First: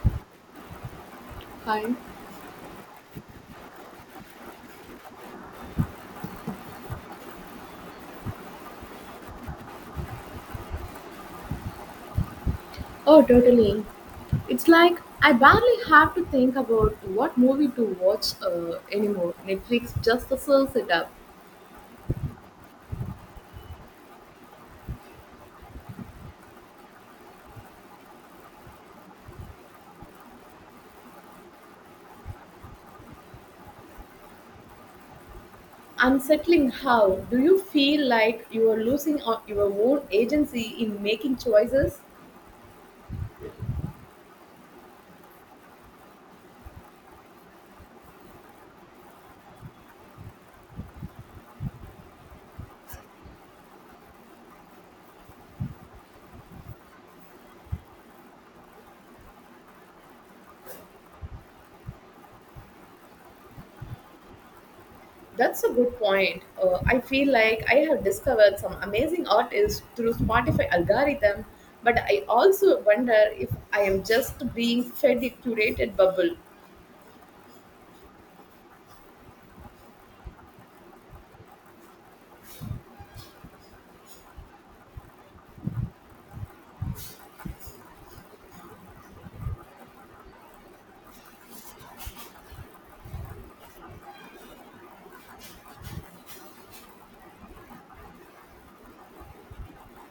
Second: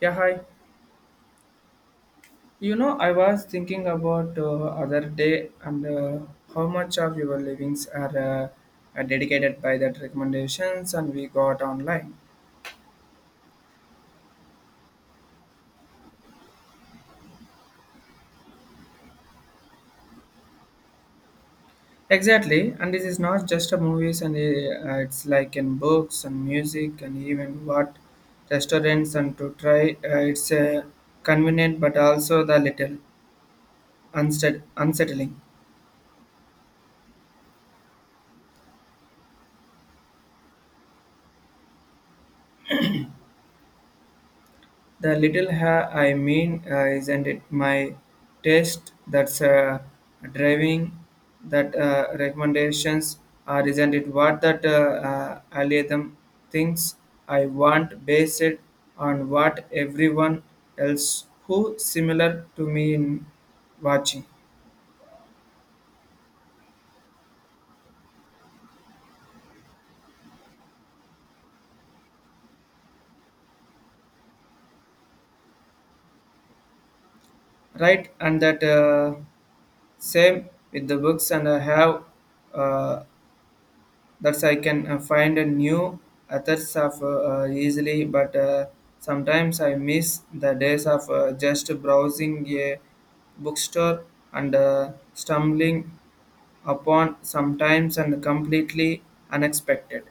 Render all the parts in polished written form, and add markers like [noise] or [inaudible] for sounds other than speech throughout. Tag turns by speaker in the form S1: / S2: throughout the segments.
S1: Yeah, hi.
S2: Hi.
S1: I was thinking about other day and how much of your livings are dedicated by that recommendations and we got online.
S2: Oh, totally. It's like I barely have to think about what movie to watch anymore. Netflix just serves it up.
S1: Exactly, and this is not just a movies and it's like in books and music and even what restaurants and to try. It's convenient but also the little unsettling.
S2: Unsettling, how do you feel? Like you are losing your own agency in making choices?
S1: The little ha I mean, isn't it my taste that's driving that recommendations, or isn't it what that algorithm thinks I want based on what everyone else who similar to me in watching,
S2: That's a good point. I feel like I have discovered some amazing artists through Spotify algorithm, but I also wonder if I am just being fed a curated bubble.
S1: right? And that same with the books, and I have. Uh, that's I can find a new authors of easily, but sometimes I miss the days of just browsing a bookstore and stumbling upon sometimes and completely unexpected.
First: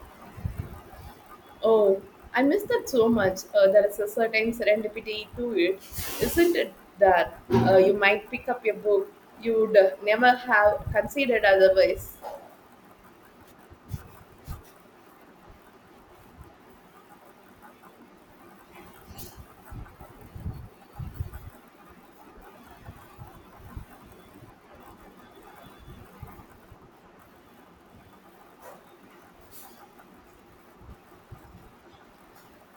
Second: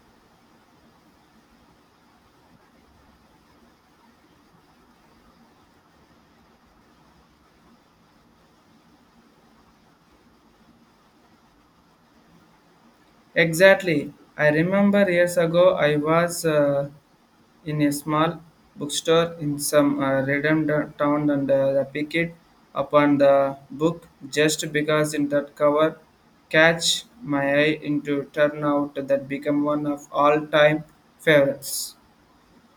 S2: Oh, I miss that so much. There is a certain serendipity to it, isn't it? That you might pick up a book you'd never have considered otherwise.
S1: Exactly, I remember years ago I was. In a small bookstore in some random town and I picked it upon the book just because in that cover catch my eye into turn out that become one of all time favorites.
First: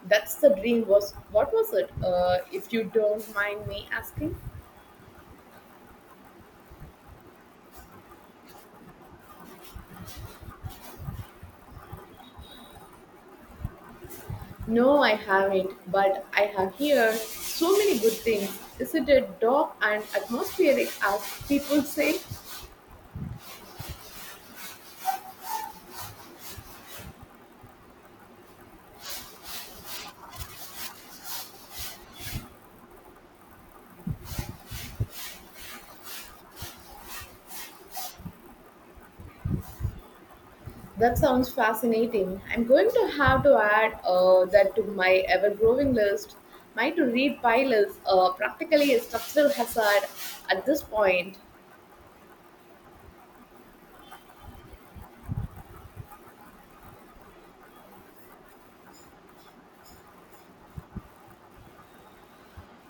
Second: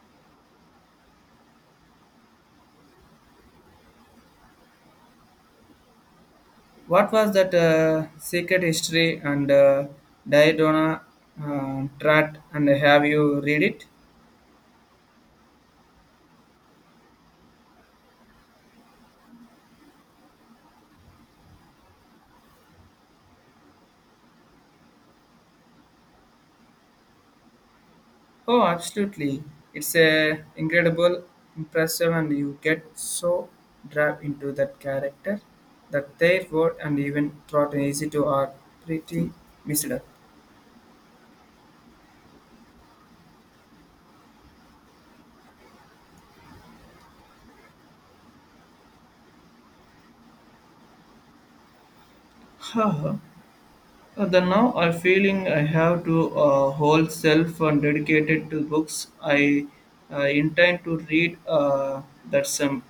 S2: That's the dream. Was, what was it? If you don't mind me asking.
S1: What was that secret history and Diodona Trat and have you read it?
S2: No, I haven't, but I have heard so many good things. Isn't it dark and atmospheric, as people say?
S1: Oh, absolutely. It's a incredible, impressive, and you get so drawn into that character that their word and even thought easy to are pretty missed up.
S2: That sounds fascinating. I'm going to have to add that to my ever growing list. My to read pile is practically a structural hazard at this point.
S1: Haha. The now I feeling I have to whole self and dedicated to books. I intend to read that some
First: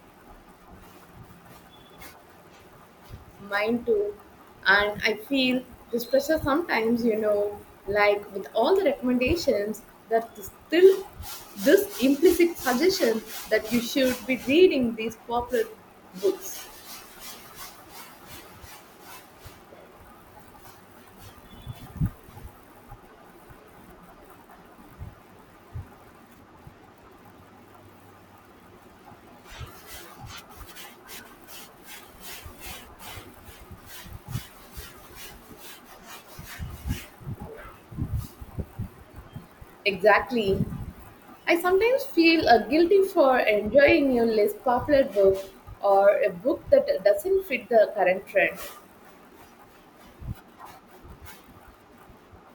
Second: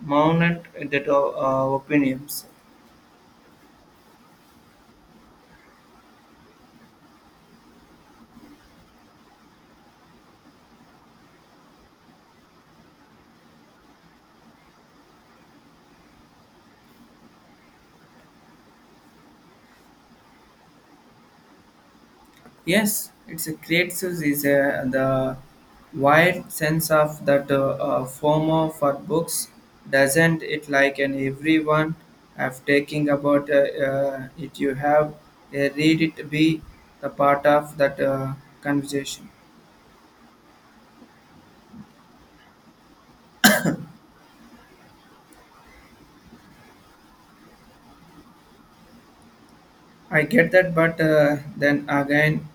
S1: mountain that opinions.
S2: Mine too. And I feel this pressure sometimes, you know, like with all the recommendations, that is still this implicit suggestion that you should be reading these popular books.
S1: Yes, it's a great source is the wide sense of that FOMO for books doesn't it like and everyone have taking about it you have read it be the part of that conversation.
S2: Exactly. I sometimes feel guilty for enjoying a less popular book or a book that doesn't fit the current trend.
S1: I get that, but then again,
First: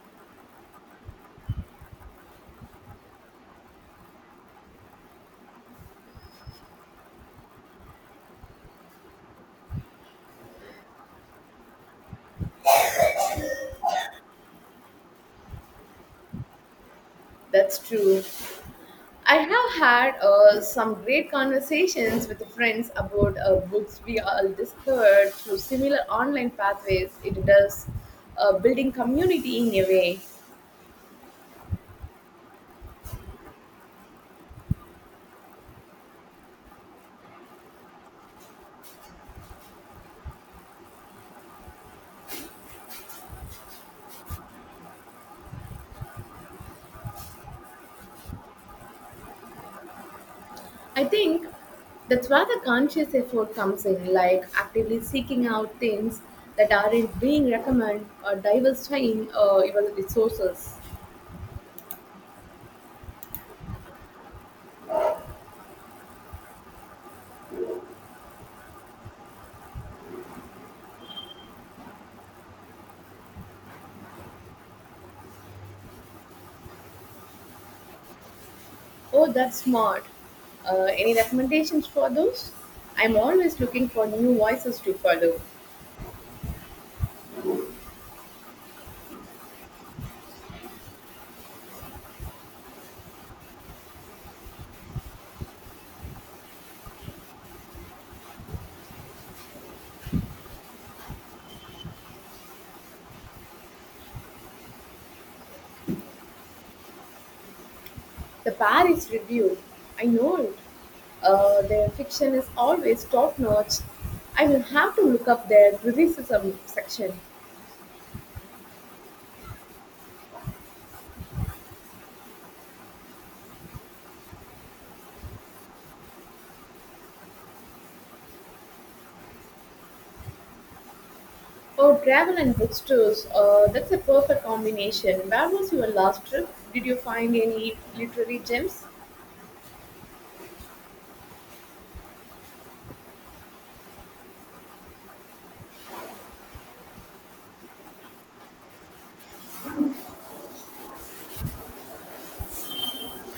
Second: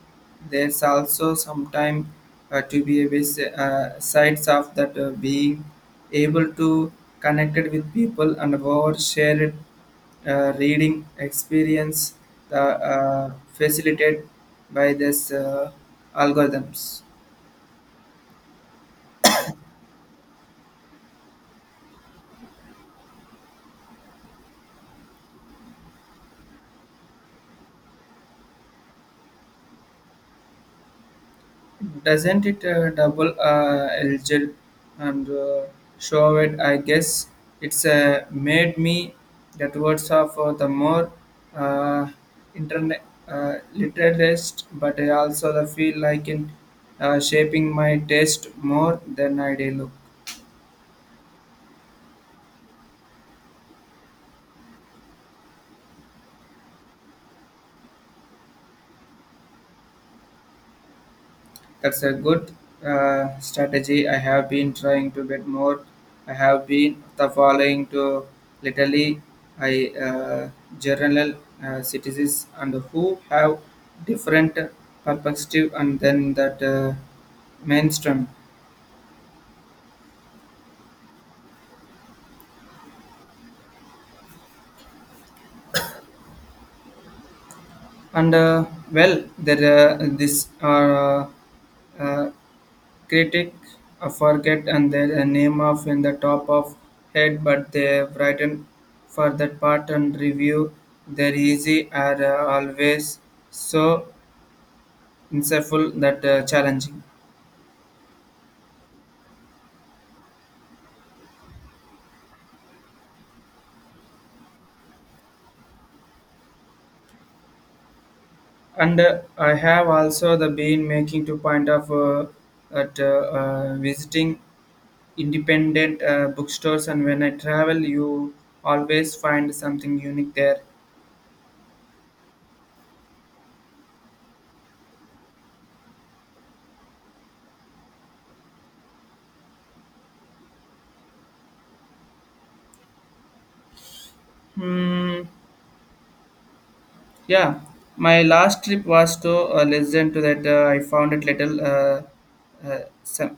S1: there's also sometime to be a bit, sides of that being able to connect it with people and over share it reading experience the, facilitated by this algorithms.
S2: That's true. I have had some great conversations with friends about books we all discovered through similar online pathways. It does building community in a way.
S1: Doesn't it double eligible and show it? I guess it's made me that words of the more uh, internet literalist, but I also the feel like in shaping my taste more than I do.
S2: I think that's where the conscious effort comes in, like actively seeking out things that aren't being recommended or diversifying your resources.
S1: That's a good strategy. I have been trying to get more. I have been the following to literally I journal citizens and who have different perspective and then that mainstream.
S2: Oh, that's smart. Any recommendations for those? I'm always looking for new voices to follow.
S1: And well there this uh, Critic, Critics forget and their name off in the top of head but they written for that part and review their easy are always so insightful that challenging.
S2: The Paris Review, I know it. Their fiction is always top notch. I will have to look up their criticism section.
S1: And I have also the been making to point of at visiting independent bookstores and when I travel you always find something unique there.
S2: Oh, travel and bookstores, that's a perfect combination. Where was your last trip? Did you find any literary gems?
S1: Hmm, yeah, my last trip was to a lesson to that I found it little uh, se-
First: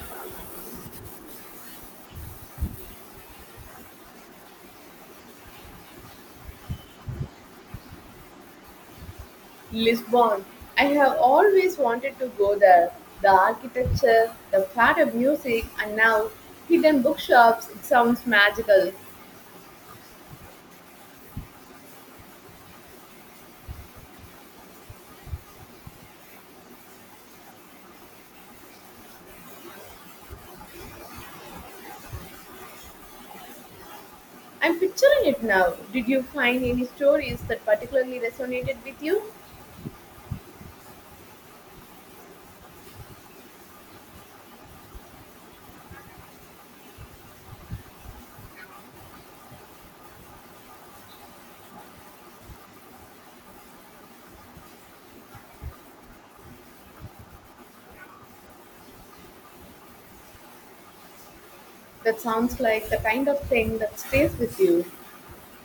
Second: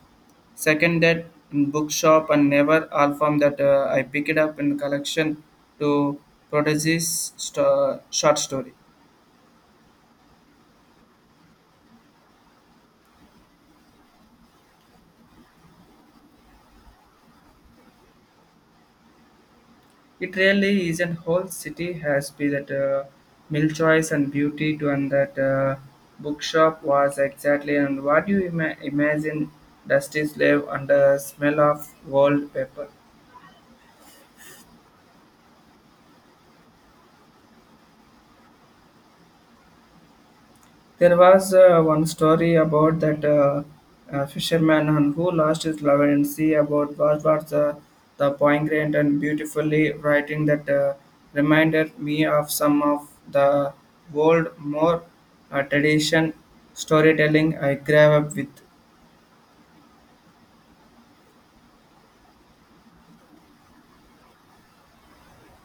S1: seconded in bookshop and never all from that I picked it up in collection to Prodigy's short story.
S2: Lisbon. I have always wanted to go there. The architecture, the fad of music, and now hidden bookshops. It sounds magical.
S1: It really is a whole city has been that milk choice and beauty to and that bookshop was exactly and what you imagine dusty slave and the smell of old paper.
S2: I'm picturing it now. Did you find any stories that particularly resonated with you?
S1: There was one story about that fisherman and who lost his love and sea about was the poignant and beautifully writing that reminded me of some of the old, more tradition storytelling I grew up with.
S2: That sounds like the kind of thing that stays with you.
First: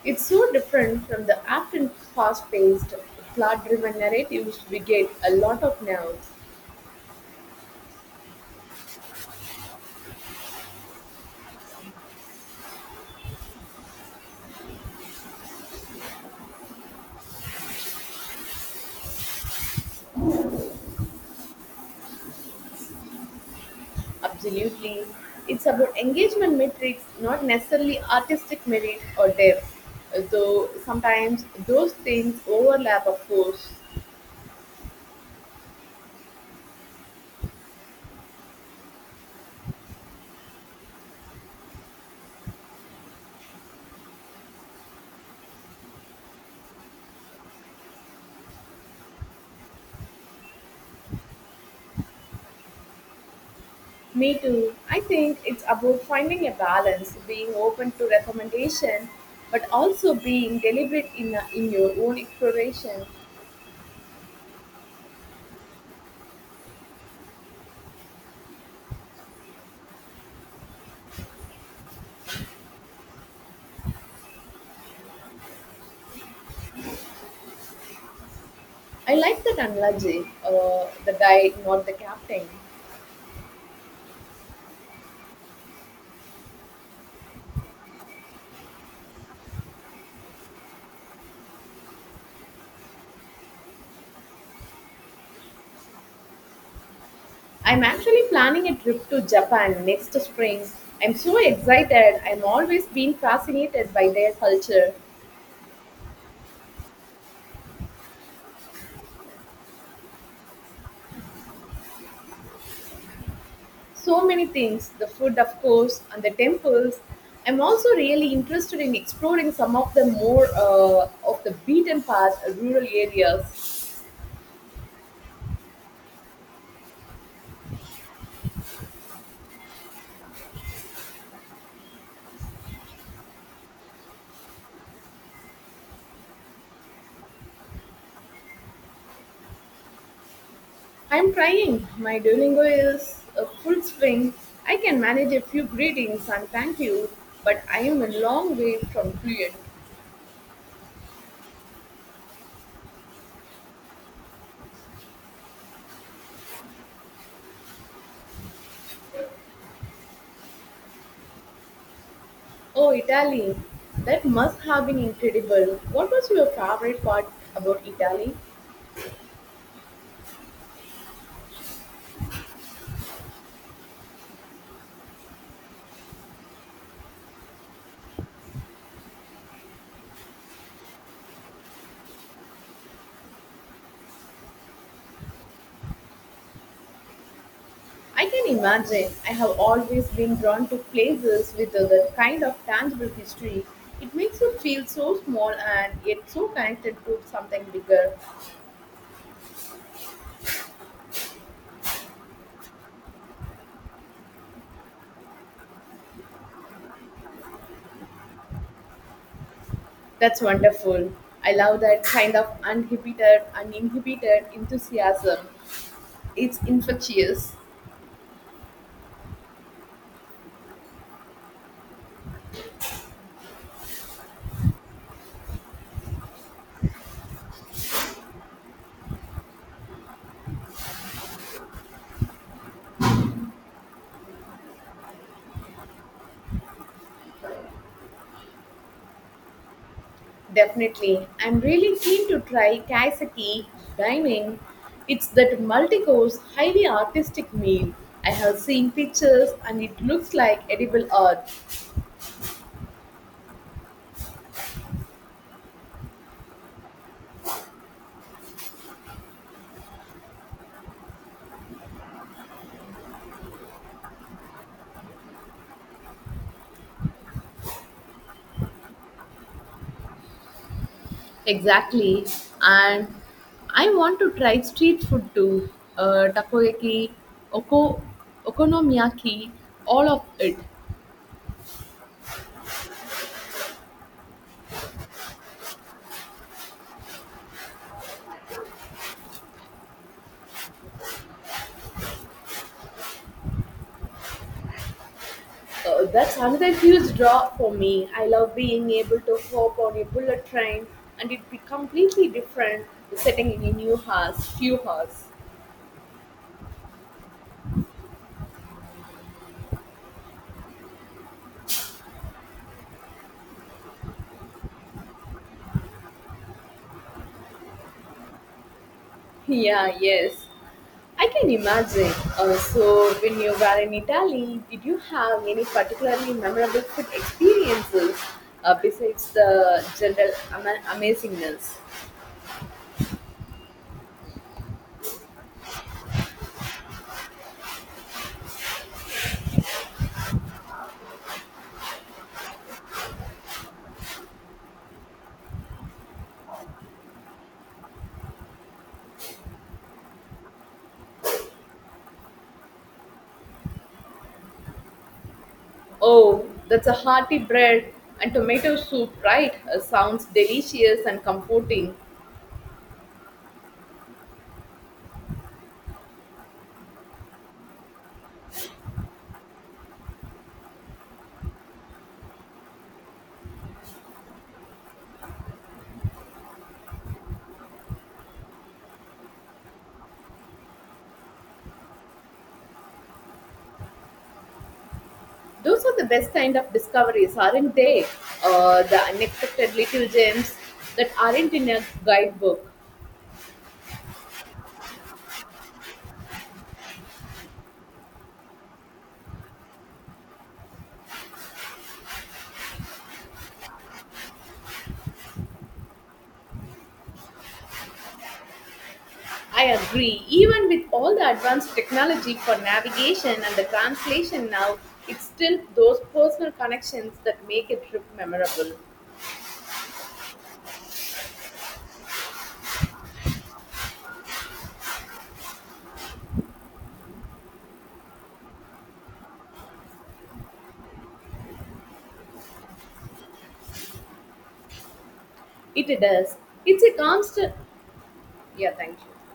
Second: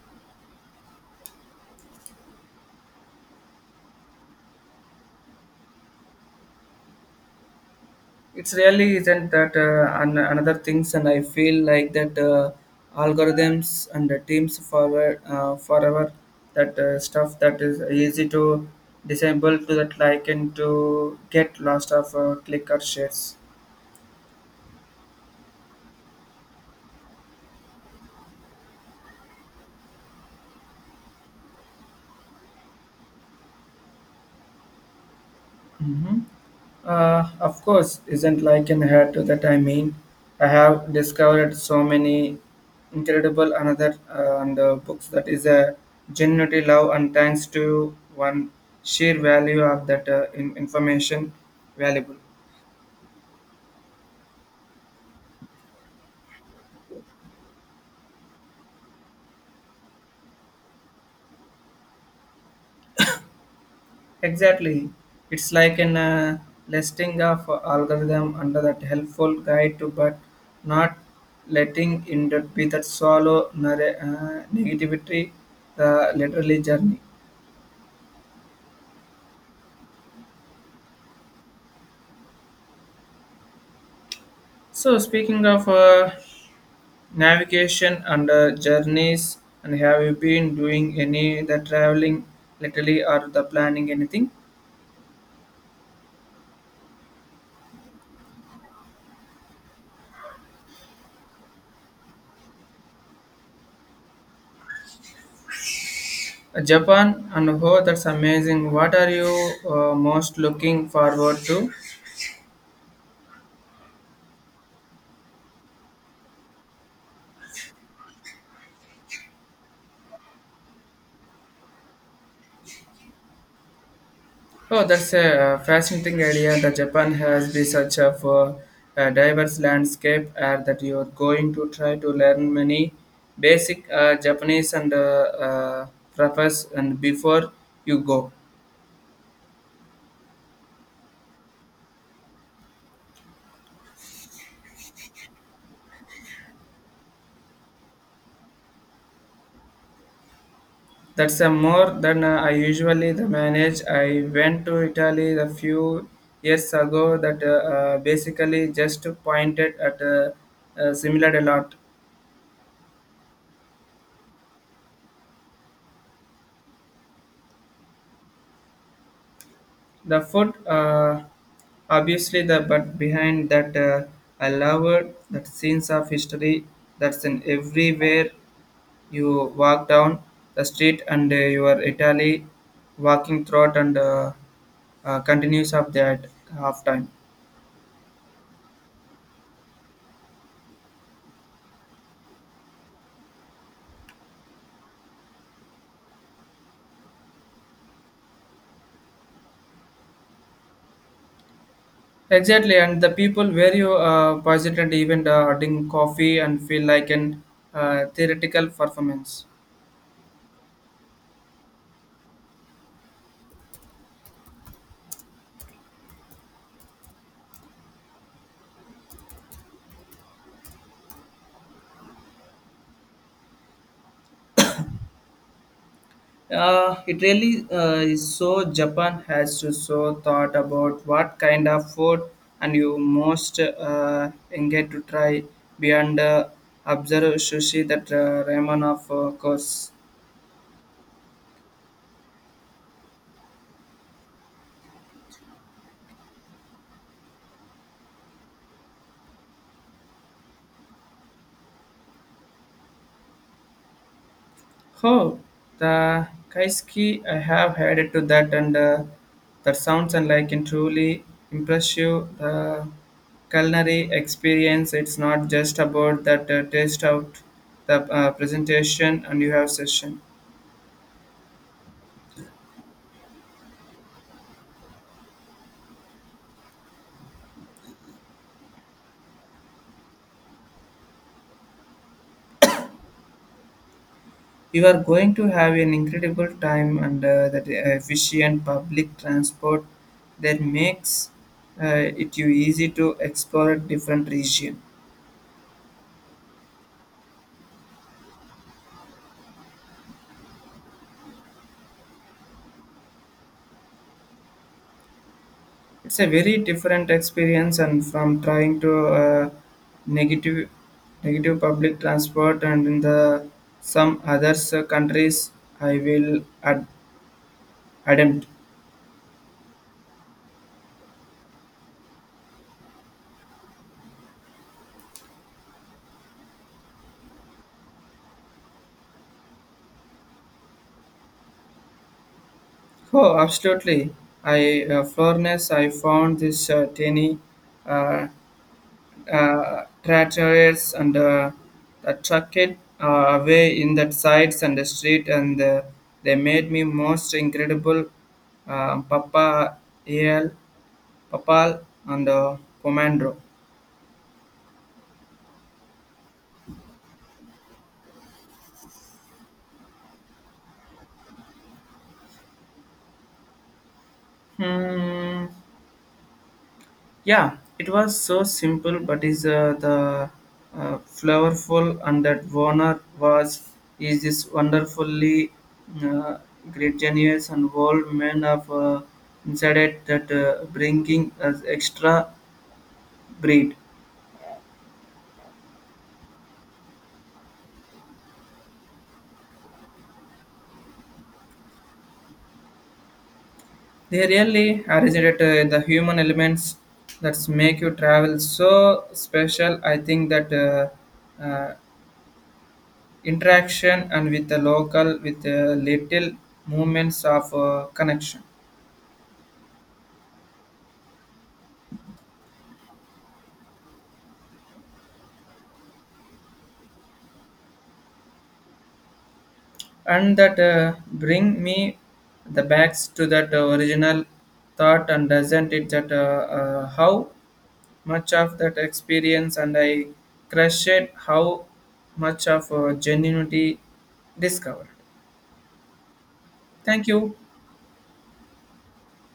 S2: It's so different from the often fast paced, plot driven narratives we get a lot of now.
S1: It's really isn't that another things and I feel like that algorithms and the teams forward forever that stuff that is easy to disable to that like and to get lost of click or shares.
S2: Absolutely. It's about engagement metrics, not necessarily artistic merit or depth. Though sometimes those things overlap, of course.
S1: Hmm. Of course, isn't like in hair to that I mean. I have discovered so many incredible another and books that is a genuinely love and thanks to one sheer value of that information valuable.
S2: Me too. I think it's about finding a balance, being open to recommendation, but also being deliberate in your own exploration.
S1: Exactly, it's like an listing of algorithm under that helpful guide to but not letting in that be that solo negativity the literally journey.
S2: I like that analogy, the guide, not the captain.
S1: So, speaking of navigation and journeys, and have you been doing any the traveling lately or the planning anything?
S2: I'm actually planning a trip to Japan next spring. I'm so excited. I'm always been fascinated by their culture.
S1: Japan and oh, that's amazing. What are you most looking forward to?
S2: So many things, the food of course, and the temples. I'm also really interested in exploring some of the more of the beaten path rural areas.
S1: Oh, that's a fascinating idea. The Japan has be such a diverse landscape that you are going to try to learn many basic Japanese and preface and before you go.
S2: I'm trying. My Duolingo is a full swing. I can manage a few greetings and thank you, but I am a long way from fluent.
S1: That's more than I usually the manage. I went to Italy a few years ago that basically just pointed at similar a lot.
S2: Oh, Italy. That must have been incredible. What was your favorite part about Italy?
S1: The food, obviously, the but behind that, I loved that scenes of history that's in everywhere you walk down the street and you are Italy walking throughout and continues of that half time.
S2: I can imagine. I have always been drawn to places with that kind of tangible history. It makes you feel so small and yet so connected to something bigger.
S1: Exactly, and the people where you visit and even drink coffee and feel like an theoretical performance.
S2: That's wonderful. I love that kind of uninhibited enthusiasm. It's infectious.
S1: It really is so Japan has to so thought about what kind of food and you most engage to try beyond observe sushi that ramen of course.
S2: Definitely. I'm really keen to try kaiseki dining. It's that multi-course, highly artistic meal. I have seen pictures and it looks like edible art.
S1: Oh, the Kaiski, I have heard to that, and that sounds and like and truly impressive. The culinary experience, it's not just about that taste out the presentation and you have session.
S2: Exactly. And I want to try street food too. Takoyaki, oko, okonomiyaki, all of it.
S1: You are going to have an incredible time and that efficient public transport that makes uh, it you easy to explore a different region.
S2: That's another huge draw for me. I love being able to hop on a bullet train and it be completely different setting in a new house, few house. [laughs]
S1: It's a very different experience and from trying to negative negative public transport and in the some other countries I will ad- attempt.
S2: Yeah, yes. I can imagine. So when you were in Italy, did you have any particularly memorable food experiences besides the general amazingness?
S1: Oh, absolutely. I Florence, I found this tiny uh, tractors and trucked uh, away in that sides and the street and they made me most incredible papa al Papal and the Pomandro.
S2: Oh, that's a hearty bread and tomato soup, right? Sounds delicious and comforting.
S1: Hmm. Yeah, it was so simple, but is the flavorful and that Warner was is this wonderfully uh, great genius and world man of inside it that bringing as extra breed.
S2: Those are the best kind of discoveries, aren't they? The unexpected little gems that aren't in a guidebook.
S1: They really originated the human elements that make you travel so special. I think that. Uh, interaction and with the local with little moments of connection
S2: I agree. Even with all the advanced technology for navigation and the translation now, it's still those personal connections that make a trip memorable.
S1: and that bring me the backs to that original thought and doesn't it that how much of that experience and I crushed it how much of genuinity discovered.
S2: It does. It's a
S1: Thank you.
S2: constant. Yeah, thank you.